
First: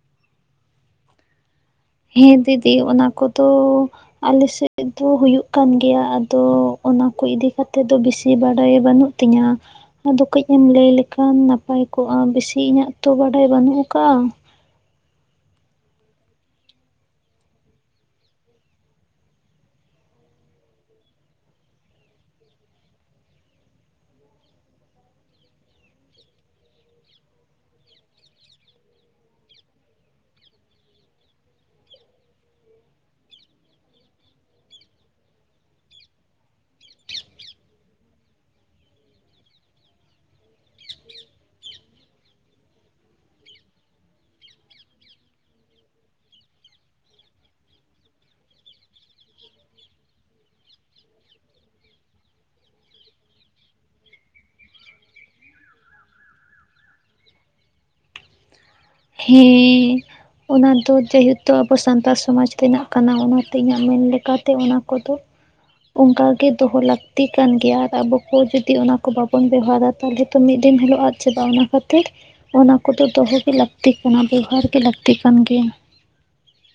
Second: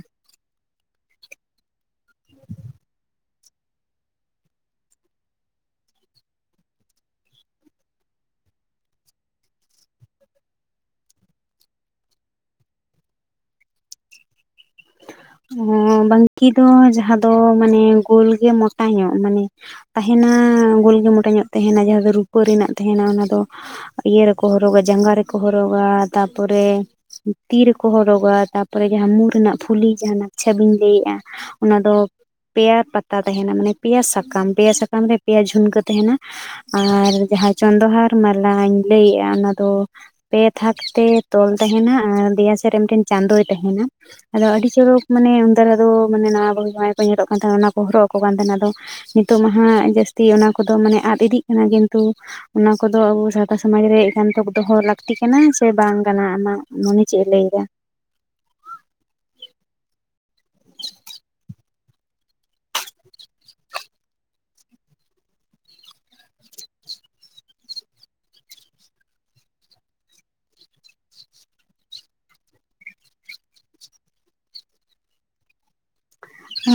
ᱦᱮᱸ ᱫᱤᱫᱤ ᱚᱱᱟ ᱠᱚᱫᱚ ᱟᱞᱮ ᱥᱮᱫ ᱫᱚ ᱦᱩᱭᱩᱜ ᱠᱟᱱ ᱜᱮᱭᱟ ᱟᱫᱚ ᱚᱱᱟ ᱠᱚ ᱤᱫᱤ ᱠᱛᱮᱫ ᱫᱚ ᱵᱤᱥᱤ ᱵᱟᱰᱟᱭ ᱵᱟᱹᱱᱩᱜ ᱛᱤᱧᱟ ᱟᱫᱚ ᱠᱟᱹᱡ ᱮᱢ ᱞᱟᱹᱭ ᱞᱮᱠᱷᱟᱱ ᱱᱟᱯᱟᱭ ᱠᱚᱜᱼᱟ ᱵᱤᱥᱤ ᱤᱧᱟᱹᱜ ᱛᱚ ᱵᱟᱰᱟᱭ ᱵᱟᱹᱱᱩᱜ ᱟᱠᱟᱜᱼᱟ ᱵᱟᱝᱠᱤ ᱫᱚ ᱡᱟᱸᱦᱟ ᱫᱚ ᱢᱟᱱᱮ ᱜᱳᱞ ᱜᱮ ᱢᱚᱴᱟ ᱧᱚᱜ ᱢᱟᱱᱮ ᱛᱟᱦᱮᱱᱟ ᱜᱳᱞ ᱜᱮ ᱢᱚᱴᱟ ᱧᱚᱜ ᱛᱟᱦᱮᱱᱟ ᱡᱟᱦᱟᱸ ᱫᱚ ᱨᱩᱯᱟᱹ ᱨᱮᱱᱟᱜ ᱛᱟᱦᱮᱱᱟ ᱚᱱᱟ ᱫᱚ ᱤᱭᱟ. ᱨᱮᱠᱚ ᱦᱚᱨᱚᱜ-ᱟ ᱡᱟᱸᱜᱟ ᱨᱮᱠᱚ ᱦᱚᱨᱚᱜᱟ ᱛᱟᱯᱚᱨᱮ ᱛᱤ ᱨᱮᱠᱚ ᱦᱚᱨᱚᱜᱟ ᱛᱟᱯᱚᱨᱮ ᱡᱟᱸᱦᱟ ᱢᱩ ᱨᱮᱱᱟᱜ ᱯᱷᱩᱞᱤ ᱡᱟᱦᱟᱸᱱᱟᱠᱪᱷᱟ ᱵᱤᱱ ᱞᱟᱹᱭᱮᱜᱼᱟ ᱚᱱᱟ ᱫᱚ ᱯᱮᱭᱟ ᱯᱟᱛᱟ ᱛᱟᱦᱮᱱᱟ ᱢᱟᱱᱮ ᱯᱮᱭᱟ ᱥᱟᱠᱟᱢ ᱯᱮᱭᱟ ᱥᱟᱠᱟᱢ ᱨᱮ ᱯᱮᱭᱟ ᱡᱷᱩᱱᱠᱟᱹ ᱛᱟᱦᱮᱱᱟ᱾ ᱟᱨ ᱡᱟᱦᱟᱸ ᱪᱚᱱᱫᱚᱦᱟᱨ ᱢᱟᱞᱟᱧ ᱞᱟᱹᱭᱮᱜᱼᱟ ᱚᱱᱟ ᱫᱚ ᱯᱮ ᱛᱷᱟᱠ ᱛᱮ ᱛᱚᱞ ᱛᱟᱦᱮᱱᱟ ᱟᱨ ᱫᱮᱭᱟ ᱥᱮᱫ ᱨᱮ ᱢᱤᱫ ᱴᱮᱱ ᱪᱟᱸᱫᱚᱭ ᱛᱟᱦᱮᱱᱟ ᱟᱫᱚ ᱟᱹᱰᱤ ᱪᱚᱨᱚᱠ ᱢᱟᱱᱮ ᱩᱱ ᱫᱟᱨ ᱫᱚ ᱢᱟᱱᱮ ᱱᱟᱣᱟ ᱵᱟᱦᱩ ᱡᱟᱶᱟᱭ ᱠᱚ ᱧᱮᱞᱚᱜ ᱠᱟᱱ ᱛᱟᱦᱮᱱᱟ ᱚᱱᱟ ᱠᱚ ᱦᱚᱨᱚᱜ ᱟᱠᱚ ᱠᱟᱱ ᱛᱟᱦᱮᱱᱟ ᱟᱫᱚ ᱱᱤᱛᱚᱜ ᱢᱟ ᱦᱟᱸᱜ ᱡᱟᱹᱥᱛᱤ ᱚᱱᱟ ᱠᱚᱫᱚ ᱢᱟᱱᱮ ᱟᱫ ᱤᱫᱤᱜ ᱠᱟᱱᱟ ᱠᱤᱱᱛᱩ ᱚᱱᱟ ᱠᱚᱫᱚ ᱟᱵᱚ ᱥᱟᱶᱛᱟ ᱥᱚᱢᱟᱡ ᱨᱮ ᱮᱠᱟᱱᱛᱚ ᱫᱚᱦᱚ ᱞᱟᱹᱠᱛᱤ ᱠᱟᱱᱟ ᱥᱮ ᱵᱟᱝ ᱠᱟᱱᱟ ᱟᱢᱟᱜ ᱢᱚᱱᱮ ᱪᱮᱜ ᱮ ᱞᱟᱹᱭᱫᱟ? ᱦᱮᱸ ᱚᱱᱟ ᱫᱚ ᱡᱮᱦᱮᱛᱩ ᱟᱵᱚ ᱥᱟᱱᱛᱟᱲ ᱥᱚᱢᱟᱡᱽ ᱨᱮᱱᱟᱜ ᱠᱟᱱᱟ ᱚᱱᱟᱛᱮ ᱤᱧᱟᱹᱜ ᱢᱮᱱ ᱞᱮᱠᱟᱛᱮ ᱚᱱᱟ ᱠᱚᱫᱚ ᱚᱝᱠᱟ ᱜᱮ ᱫᱚᱦᱚ ᱞᱟᱹᱠᱛᱤ ᱠᱟᱱ ᱜᱮᱭᱟ ᱟᱨ ᱟᱵᱚ ᱠᱚ ᱡᱩᱫᱤ ᱚᱱᱟ ᱠᱚ ᱵᱟᱵᱚᱱ ᱵᱮᱣᱦᱟᱨᱟ ᱛᱟᱞᱦᱮ ᱛᱚ ᱢᱤᱫ ᱫᱤᱱ ᱦᱤᱞᱳᱜ ᱟᱫ ᱪᱟᱵᱟᱜᱼᱟ ᱚᱱᱟ ᱠᱷᱟᱹᱛᱤᱨ ᱚᱱᱟ ᱠᱚᱫᱚ ᱫᱚᱦᱚ ᱜᱮ ᱞᱟᱹᱠ ᱛᱤᱠ ᱠᱟᱱᱟ ᱵᱮᱵᱚᱦᱟᱨ ᱜᱮ ᱞᱟᱹᱠᱛᱤ ᱠᱟᱱ ᱜᱮᱭᱟ᱾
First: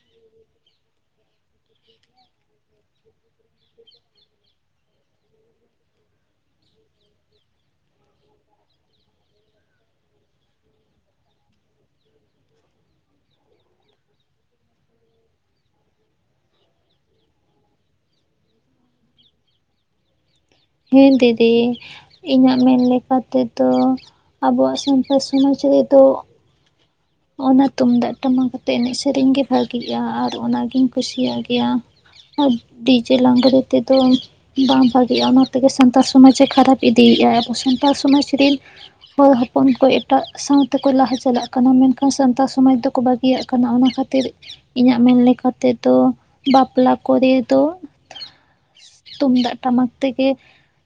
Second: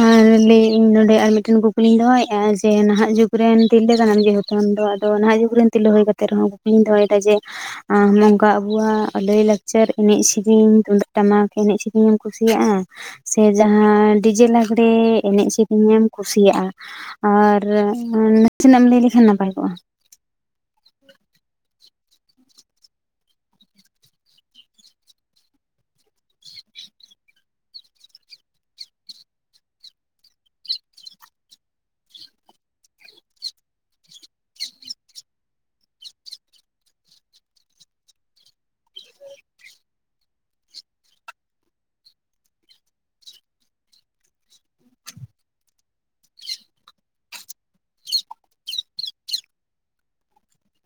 ᱟᱨ ᱞᱟᱹᱭᱮᱜᱼᱟᱹᱧ ᱱᱚᱰᱮ ᱟᱨ ᱢᱤᱫᱴᱮᱱ ᱠᱩᱠᱞᱤᱧ ᱫᱚᱦᱚᱭᱮᱜᱼᱟ ᱡᱮ ᱱᱟᱦᱟᱜ ᱡᱩᱜᱽ ᱨᱮᱱ ᱛᱤᱨᱞᱟᱹ ᱠᱟᱱᱟᱢ ᱡᱮᱦᱩ ᱪᱚᱱ ᱫᱚ ᱟᱫᱚ ᱱᱟᱦᱟᱜ ᱡᱩᱜᱽ ᱨᱮᱱ ᱛᱤᱨᱞᱟ. ᱦᱩᱭ ᱠᱟᱛᱮᱜ ᱨᱮᱦᱚᱸ ᱠᱩᱞᱤᱧ ᱫᱚᱦᱚᱭᱫᱟ ᱡᱮ ᱟᱸ ᱱᱚᱝᱠᱟ ᱟᱵᱚᱣᱟᱜ ᱞᱟᱹᱭ ᱞᱟᱠᱪᱟᱨ ᱮᱱᱮᱡ ᱥᱮᱨᱮᱧ ᱛᱩᱢᱫᱟᱜ ᱴᱟᱢᱟᱠ ᱮᱱᱮᱡ ᱥᱮᱨᱮᱧ ᱮᱢ ᱠᱩᱥᱤᱭᱟᱜᱼᱟ? ᱥᱮ ᱡᱟᱦᱟᱸ ᱰᱤᱡᱮ ᱞᱟᱜᱽᱲᱮ ᱮᱱᱮᱡ ᱥᱮᱨᱮᱧ ᱮᱢ ᱠᱩᱥᱤᱭᱟᱜᱼᱟ? ᱟᱨ ᱱᱟᱥᱮᱱᱟᱜ ᱮᱢ ᱞᱟᱹᱭ ᱞᱮᱠᱷᱟᱱ ᱱᱟᱯᱟᱭ ᱠᱚᱜᱼᱟ? ᱦᱮᱸ ᱫᱤᱫᱤ ᱤᱧᱟᱹᱜ ᱢᱮᱱ ᱞᱮᱠᱟᱛᱮ ᱫᱚ ᱟᱵᱚᱣᱟᱜ ᱥᱟᱱᱛᱟ ᱥᱚᱢᱟᱡᱽ ᱨᱮᱫᱚ ᱚᱱᱟ ᱛᱩᱢᱫᱟᱜ ᱴᱟᱢᱟᱠ ᱟᱛᱮᱜ ᱮᱱᱮᱡ ᱥᱮᱨᱮᱧ ᱜᱮ ᱵᱷᱟᱹᱜᱤᱭ-ᱟ ᱟᱨ ᱚᱱᱟ ᱜᱤᱧ ᱠᱩᱥᱤᱭᱟᱜ ᱜᱮᱭᱟ᱾ ᱟᱨ ᱰᱤᱡᱮ ᱞᱟᱜᱲᱮ ᱛᱮᱫᱚ ᱵᱟᱝ ᱵᱷᱟ. ᱜᱤᱭᱼᱟ ᱚᱱᱟ ᱛᱮᱜᱮ ᱥᱟᱱᱛᱟᱲ ᱥᱚᱢᱟᱡᱽ ᱮ ᱠᱷᱟᱨᱟᱯ ᱤᱫᱤᱭᱮᱜᱼᱟ ᱟᱵᱚ ᱥᱟᱱᱛᱟᱲ ᱥᱚᱢᱟᱡᱽ ᱨᱤᱱᱼᱼ ᱦᱚᱭ ᱦᱚᱯᱚᱱ ᱠᱚ ᱮᱴᱟᱜ ᱥᱟᱶ ᱛᱮᱠᱚ ᱞᱟᱦᱟ ᱪᱟᱞᱟᱜ ᱠᱟᱱᱟ ᱢᱮᱱᱠᱷᱟ ᱱᱟ ᱥᱟᱱᱛᱟ ᱥᱚᱢᱟᱡᱽ ᱫᱚᱠᱚ ᱵᱟᱹᱜᱤᱭᱟᱜ ᱠᱟᱱᱟ ᱚᱱᱟ ᱠᱷᱟᱹᱛᱤᱨ ᱤᱧᱟᱹᱜ ᱢᱮᱱ ᱞᱮᱠᱟ ᱛᱮᱫᱚ ᱵᱟᱯᱞᱟ ᱠᱚᱨᱮ ᱫᱚ ᱛᱩᱢᱫᱟᱜ ᱴᱟᱢᱟᱠ ᱛᱮᱜᱮ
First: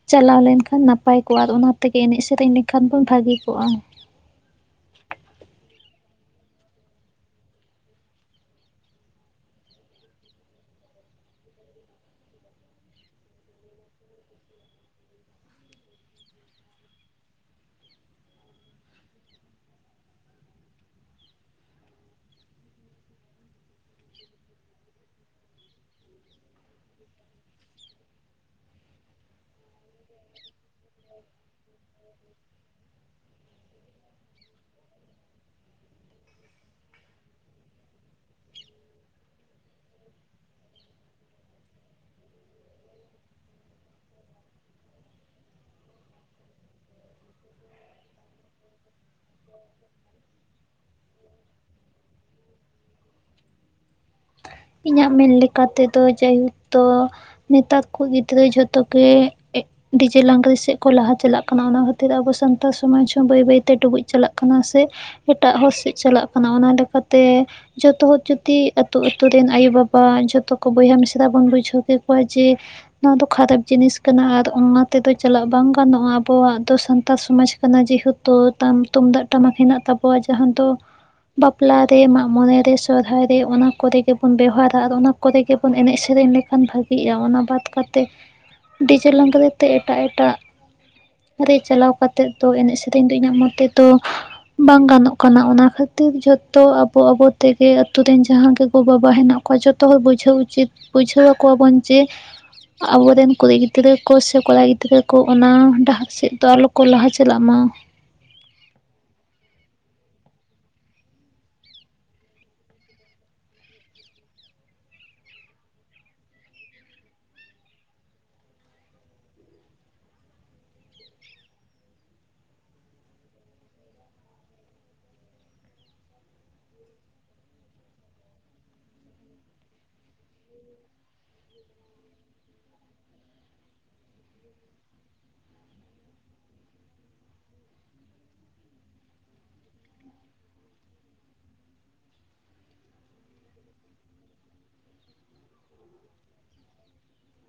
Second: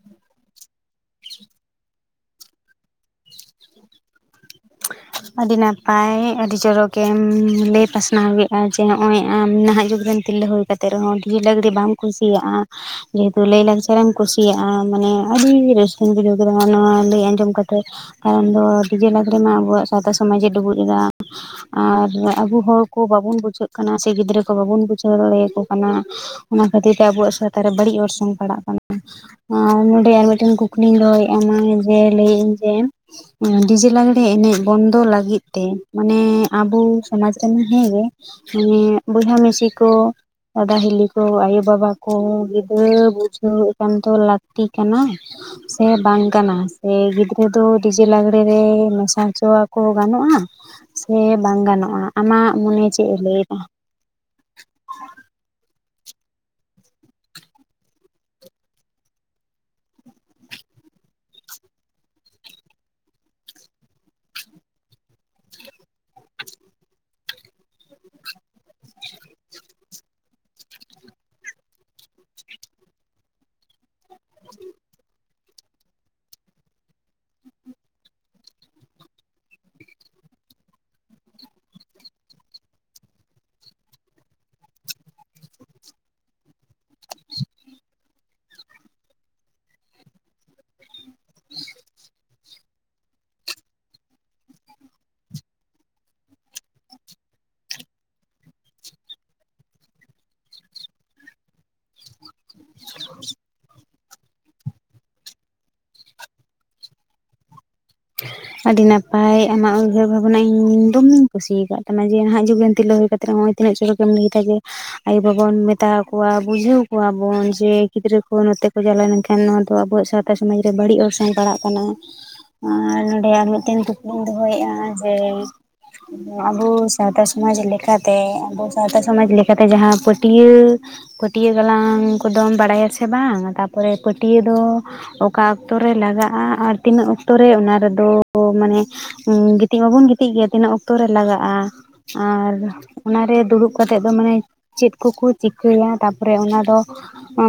ᱪᱟᱞᱟᱣ ᱞᱮᱱᱠᱷᱟᱱ ᱱᱟᱯᱟᱭ ᱠᱚᱜᱼᱟ᱾ ᱟᱨ ᱚᱱᱟ ᱛᱮᱜᱮ ᱮᱱᱮᱡ ᱥᱮᱨᱮᱧ ᱞᱮᱠᱷᱟᱱ ᱵᱚᱱ ᱵᱷᱟᱹᱜᱤ ᱠᱚᱜᱼᱟ᱾ ᱟᱹᱰᱤ ᱱᱟᱯᱟᱭ ᱟᱹᱰᱤ ᱪᱚᱨᱚᱠᱮᱢ ᱞᱟᱹᱭ ᱯᱟᱥᱱᱟᱣ ᱠᱮᱜᱼᱟ ᱡᱮ ᱱᱚᱜᱼᱚᱭ ᱟᱢ ᱱᱟᱦᱟᱜ ᱡᱩᱜᱽ ᱨᱮᱱ ᱛᱤᱞᱟᱹ ᱦᱩᱭ ᱠᱟᱛᱮᱜ ᱨᱮᱦᱚᱸ ᱰᱷᱤᱡᱮ ᱞᱟᱜᱽᱲᱤ ᱵᱟᱢ ᱠᱩᱥᱤᱭᱟᱜᱼᱟ᱾ ᱡᱮᱦᱮᱛᱩ ᱞᱟᱭᱼᱞᱟᱠᱪᱟᱨᱮ ᱮᱢ ᱠᱩᱥᱤᱭᱟᱜᱼᱟ ᱢᱟᱱᱮ ᱟᱹᱰᱤ ᱨᱟᱹᱥᱠᱟᱹᱧ ᱵᱩᱡᱷᱟᱹᱣ ᱠᱮᱫᱟ ᱱᱚᱣᱟ ᱞᱟᱹᱭ ᱟᱸᱡᱚᱢ ᱠᱟᱛᱮᱜ᱾ ᱠᱟᱨᱚᱱ ᱫᱚ ᱰᱤᱡᱮ ᱞᱟᱹᱜᱲᱮ ᱢᱟ ᱟᱵᱚᱣᱟᱜ ᱥᱟᱶᱛᱟ ᱥᱚᱢᱟᱡ ᱮ ᱰᱩᱵᱩᱡ ᱮᱫᱟ᱾ ᱟᱨ ᱟᱵᱚ ᱦᱚᱲᱠᱚ ᱵᱟᱵᱚᱱ ᱵᱩᱡᱷᱟᱹᱜ ᱠᱟᱱᱟ ᱥᱮ ᱜᱤᱫᱽᱨᱟᱹ ᱠᱚ ᱵᱟᱵᱚᱱ ᱵᱩᱡᱷᱟᱹᱣ ᱫᱟᱲᱮᱭᱟᱠᱚ ᱠᱟᱱᱟ᱾ ᱚᱱᱟ ᱠᱷᱟᱹᱛᱤᱨ ᱛᱮ ᱟᱵᱚᱣᱟᱜ ᱥᱟᱶᱛᱟ ᱨᱮ ᱵᱟᱹᱲᱤᱜ ᱚᱨᱥᱚᱝ ᱯᱟᱲᱟᱜ ᱠᱟᱱᱟ᱾ ᱟᱨ ᱱᱚᱰᱮ ᱟᱨ ᱢᱤᱫᱴᱮᱱ ᱠᱩᱠᱞᱤᱧ ᱫᱚᱦᱚᱭᱮᱜᱼᱟ ᱢᱟᱹᱭ ᱡᱮ ᱞᱟᱹᱭᱮᱜᱼᱟᱹᱧ ᱡᱮ ᱰᱤᱡᱮ ᱞᱟᱜᱽᱲᱮ ᱮᱱᱮᱡ ᱵᱚᱱᱫᱚ ᱞᱟᱹᱜᱤᱫ ᱛᱮ ᱢᱟᱱᱮ ᱟᱵᱚ ᱥᱚᱢᱟᱡᱽ ᱨᱮᱱ ᱦᱮᱸᱜᱮ ᱢᱟᱱᱮ ᱵᱚᱭᱦᱟ ᱢᱤᱥᱤ ᱠᱚ ᱫᱟᱫᱟ ᱦᱤᱞᱤ ᱠᱚ ᱟᱭᱳ ᱵᱟᱵᱟ ᱠᱚ ᱜᱤᱫᱽᱨᱟᱹ ᱵᱩᱡᱷᱟᱹᱣ ᱮᱠᱟᱱᱛᱚ ᱞᱟᱹᱠᱛᱤ ᱠᱟᱱᱟ᱾ ᱥᱮ ᱵᱟᱝ ᱠᱟᱱᱟ? ᱥᱮ ᱜᱤᱫᱽᱨᱟᱹ ᱫᱚ ᱰᱤᱡᱮ ᱞᱟᱜᱽᱲᱮ ᱨᱮ ᱢᱮᱥᱟ ᱥᱚᱣᱟ ᱠᱚ ᱜᱟᱱᱚᱜᱼᱟ ᱥᱮ ᱵᱟᱝ ᱜᱟᱱᱚᱜᱼᱟ ᱟᱢᱟᱜ ᱢᱚᱱᱮ ᱪᱮᱜ ᱮ ᱞᱟᱹᱭᱮᱫᱟ? ᱤᱧᱟᱹᱜ ᱢᱮᱱ ᱞᱮᱠᱟ ᱛᱮᱫᱚ ᱡᱟᱭᱦᱳᱠ ᱛᱚ ᱱᱮᱛᱟᱨ ᱠᱩᱡ ᱜᱤᱫᱽᱨᱟᱹ ᱡᱷᱚᱛᱚ ᱜᱮ ᱰᱤᱡᱮ ᱞᱟᱜᱲᱮ ᱥᱮᱫ ᱠᱚ ᱞᱟᱦᱟ ᱪᱟᱞᱟᱜ ᱠᱟᱱᱟ ᱚᱱᱟ ᱠᱷᱟᱹᱛᱤᱨ ᱟᱵᱚ ᱥᱟᱱᱛᱟ ᱥᱚᱢᱟᱡᱽ ᱦᱚᱸ ᱵᱟᱹᱭ ᱵᱟᱹᱭᱛᱮ ᱰᱩᱵᱩᱡ ᱪᱟᱞᱟᱜ ᱠᱟᱱᱟ ᱥᱮ᱾ ᱮᱴᱟᱜ ᱦᱚᱲ ᱥᱮᱫ ᱪᱟᱞᱟᱜ ᱠᱟᱱᱟ ᱚᱱᱟ ᱞᱮᱠᱟᱛᱮ ᱡᱚᱛᱚ ᱦᱚᱲ ᱡᱩᱫᱤ ᱟᱹᱛᱩ ᱟᱹ ᱛᱳ ᱨᱮᱱ ᱟᱭᱳ ᱵᱟᱵᱟ ᱡᱷᱚᱛᱚ ᱠᱚ ᱵᱚᱭᱦᱟ ᱢᱤᱥᱨᱟ ᱵᱚᱱ ᱵᱩᱡᱷᱟᱹᱣ ᱠᱮᱠᱚᱣᱟ ᱡᱮ ᱱᱚᱣᱟ ᱫᱚ ᱠᱷᱟᱨᱟᱯ ᱡᱤᱱᱤᱥ ᱠᱟᱱᱟ ᱟᱨ ᱚᱱᱟ ᱛᱮᱫᱚ ᱪᱟᱞᱟᱜ ᱵᱟᱝ ᱜᱟᱱᱚᱜᱼᱟ, ᱟᱵᱚᱣᱟᱜ ᱫᱚ ᱥᱟᱱᱛᱟ ᱥᱚᱢᱟᱡᱽ ᱠᱟᱱᱟ ᱡᱮᱦᱩ ᱛᱩ ᱛᱟᱢ ᱛᱩᱢᱫᱟᱜ ᱴᱟᱢᱟᱠ ᱦᱮᱱᱟᱜ ᱛᱟᱵᱚᱣᱟ ᱡᱟᱦᱟᱸ ᱫᱚ ᱵᱟᱯᱞᱟ ᱨᱮ ᱢᱟᱜᱽ ᱢᱚᱱᱮ ᱨᱮ ᱥᱚᱨᱦᱟᱭ ᱨᱮ ᱚᱱᱟ ᱠᱚᱨᱮ ᱨᱮᱵᱚᱱ ᱵᱮᱣᱦᱟᱨᱟ ᱟᱨ ᱚᱱᱟ ᱠᱚᱨᱮ ᱜᱮᱵᱚᱱ ᱮᱱᱮᱜ ᱥᱮᱨᱮᱧ ᱞᱮᱠᱷᱟᱱ ᱵᱷᱟᱹᱜᱤᱜᱼᱟ, ᱚᱱᱟ ᱵᱟᱫ ᱠᱟᱛᱮ ᱰᱤᱡᱮ ᱞᱟᱜᱲᱮ ᱛᱮ ᱮᱴᱟᱜ ᱮᱴᱟᱜ ᱨᱮ ᱪᱟᱞᱟᱣ ᱠᱟᱛᱮᱜ ᱫᱚ ᱮᱱᱮᱡ ᱥᱮᱨᱮᱧ ᱫᱚ ᱤᱧᱟᱹᱜ ᱢᱚᱛᱮ ᱫᱚ ᱵᱟᱝ ᱜᱟᱱᱚᱜ ᱠᱟᱱᱟ ᱚᱱᱟ ᱠᱷᱟᱹᱛᱤᱨ ᱡᱷᱚᱛᱚ ᱟᱵᱚ ᱟᱵᱚ ᱛᱮᱜᱮ ᱟᱛᱩᱨ ᱨᱮᱱ ᱡᱟᱦᱟᱸ ᱜᱮ ᱜᱚᱼᱵᱟᱵᱟ ᱦᱮᱱᱟᱜ ᱠᱚᱣᱟ ᱡᱚᱛᱚ ᱦᱚᱲ ᱵᱩᱡᱷᱟᱹᱣ ᱩᱪᱤᱛ ᱵᱩᱡᱷᱟᱹᱣ ᱟᱠᱚᱣᱟ ᱵᱚᱱ ᱡᱮ ᱟᱵᱚᱨᱮᱱ ᱠᱩᱲᱤ ᱜᱤᱫᱽᱨᱟᱹ ᱠᱚ ᱥᱮ ᱠᱚᱲᱟ ᱜᱤᱫᱽᱨᱟᱹ ᱠᱚ ᱚᱱᱟ ᱰᱟᱦᱟᱨ ᱥᱮᱫ ᱫᱚ ᱟᱞᱚ ᱠᱚ ᱞᱟᱦᱟ ᱪᱟᱞᱟᱜ ᱢᱟ ᱟᱹᱰᱤ ᱱᱟᱯᱟᱭ ᱟᱢᱟᱜ ᱩᱭᱦᱟᱹᱨ ᱵᱷᱟᱵᱽᱱᱟ ᱤᱧ ᱫᱚᱢᱮᱧ ᱠᱩᱥ ᱟᱠᱟᱫ ᱛᱟᱢᱟ ᱡᱮ ᱱᱟᱦᱟᱜ ᱡᱩᱜᱽᱨᱮᱱ ᱛᱤᱨᱞᱟᱹ ᱦᱩᱭ ᱠᱟᱛᱮ ᱛᱤᱱᱟᱹᱜ ᱪᱚᱨᱚᱠ ᱜᱮᱢ ᱞᱟᱹᱭ ᱫᱟ ᱡᱮ ᱟᱭᱳ ᱵᱟᱵᱚᱱ ᱢᱮᱛᱟᱠᱚᱣᱟ ᱵᱩᱡᱷᱟᱹᱣ ᱠᱚᱣᱟᱵᱚᱱ ᱡᱮ ᱜᱤᱫᱽᱨᱟᱹ ᱠᱚ ᱱᱚᱛᱮ ᱠᱚ ᱪᱟᱞᱟᱣ ᱞᱮᱱᱠᱷᱟᱱ ᱱᱚᱣᱟ ᱫᱚ ᱟᱵᱚᱣᱟᱜ ᱥᱟᱶ ᱥᱟᱶᱛᱟ ᱥᱚᱢᱟᱡᱽ ᱨᱮ ᱵᱟᱹᱲᱤᱡ ᱚᱨᱥᱚᱝ ᱯᱟᱲᱟᱜ ᱠᱟᱱᱟ ᱟᱨ ᱟᱨ ᱢᱤᱫᱴᱮᱱ ᱠᱩᱠᱞᱤᱧ ᱫᱚᱦᱚᱭᱮᱫᱼᱟ ᱡᱮ ᱟᱵᱚ ᱥᱟᱶᱛᱟ ᱥᱚᱢᱟᱡᱽ ᱞᱮᱠᱟᱛᱮ ᱟᱵᱚ ᱥᱟᱶᱛᱟ ᱥᱚᱢᱟᱡᱽ ᱞᱮᱠᱟᱛᱮ ᱡᱟᱦᱟᱸ ᱯᱟᱹᱴᱭᱟᱹ ᱯᱟᱹᱴᱭᱟᱹ ᱜᱟᱞᱟᱝ ᱠᱚᱫᱚᱢ ᱵᱟᱲᱟᱭᱟ ᱥᱮ ᱵᱟᱝ ᱛᱟᱯᱚᱨᱮ ᱯᱟᱹᱴᱭᱟᱹ ᱫᱚ ᱚᱠᱟ ᱚᱠᱛᱚ ᱨᱮ ᱞᱟᱜᱟᱜᱼᱟ ᱟᱨ ᱛᱤᱱᱟᱹᱜ ᱚᱠᱛᱚᱨᱮ ᱚᱱᱟ ᱨᱮ ᱚ ᱢᱟᱱᱮ ᱜᱤᱛᱤᱡ ᱢᱟᱵᱚᱱ ᱜᱤᱛᱤᱡ ᱜᱮᱭᱟ ᱛᱤᱱᱟᱹᱜ ᱚᱠᱛᱚ ᱨᱮ ᱞᱟᱜᱟᱜᱼᱟ ᱟᱨ ᱚᱱᱟᱨᱮ ᱫᱩᱲᱩᱵ ᱠᱟᱛᱮᱫ ᱫᱚ ᱢᱟᱱᱮ ᱪᱮᱫ ᱠᱚᱠᱚ ᱪᱤᱠᱟᱹᱭᱟ ᱛᱟᱯᱚᱨᱮ ᱚᱱᱟᱫᱚ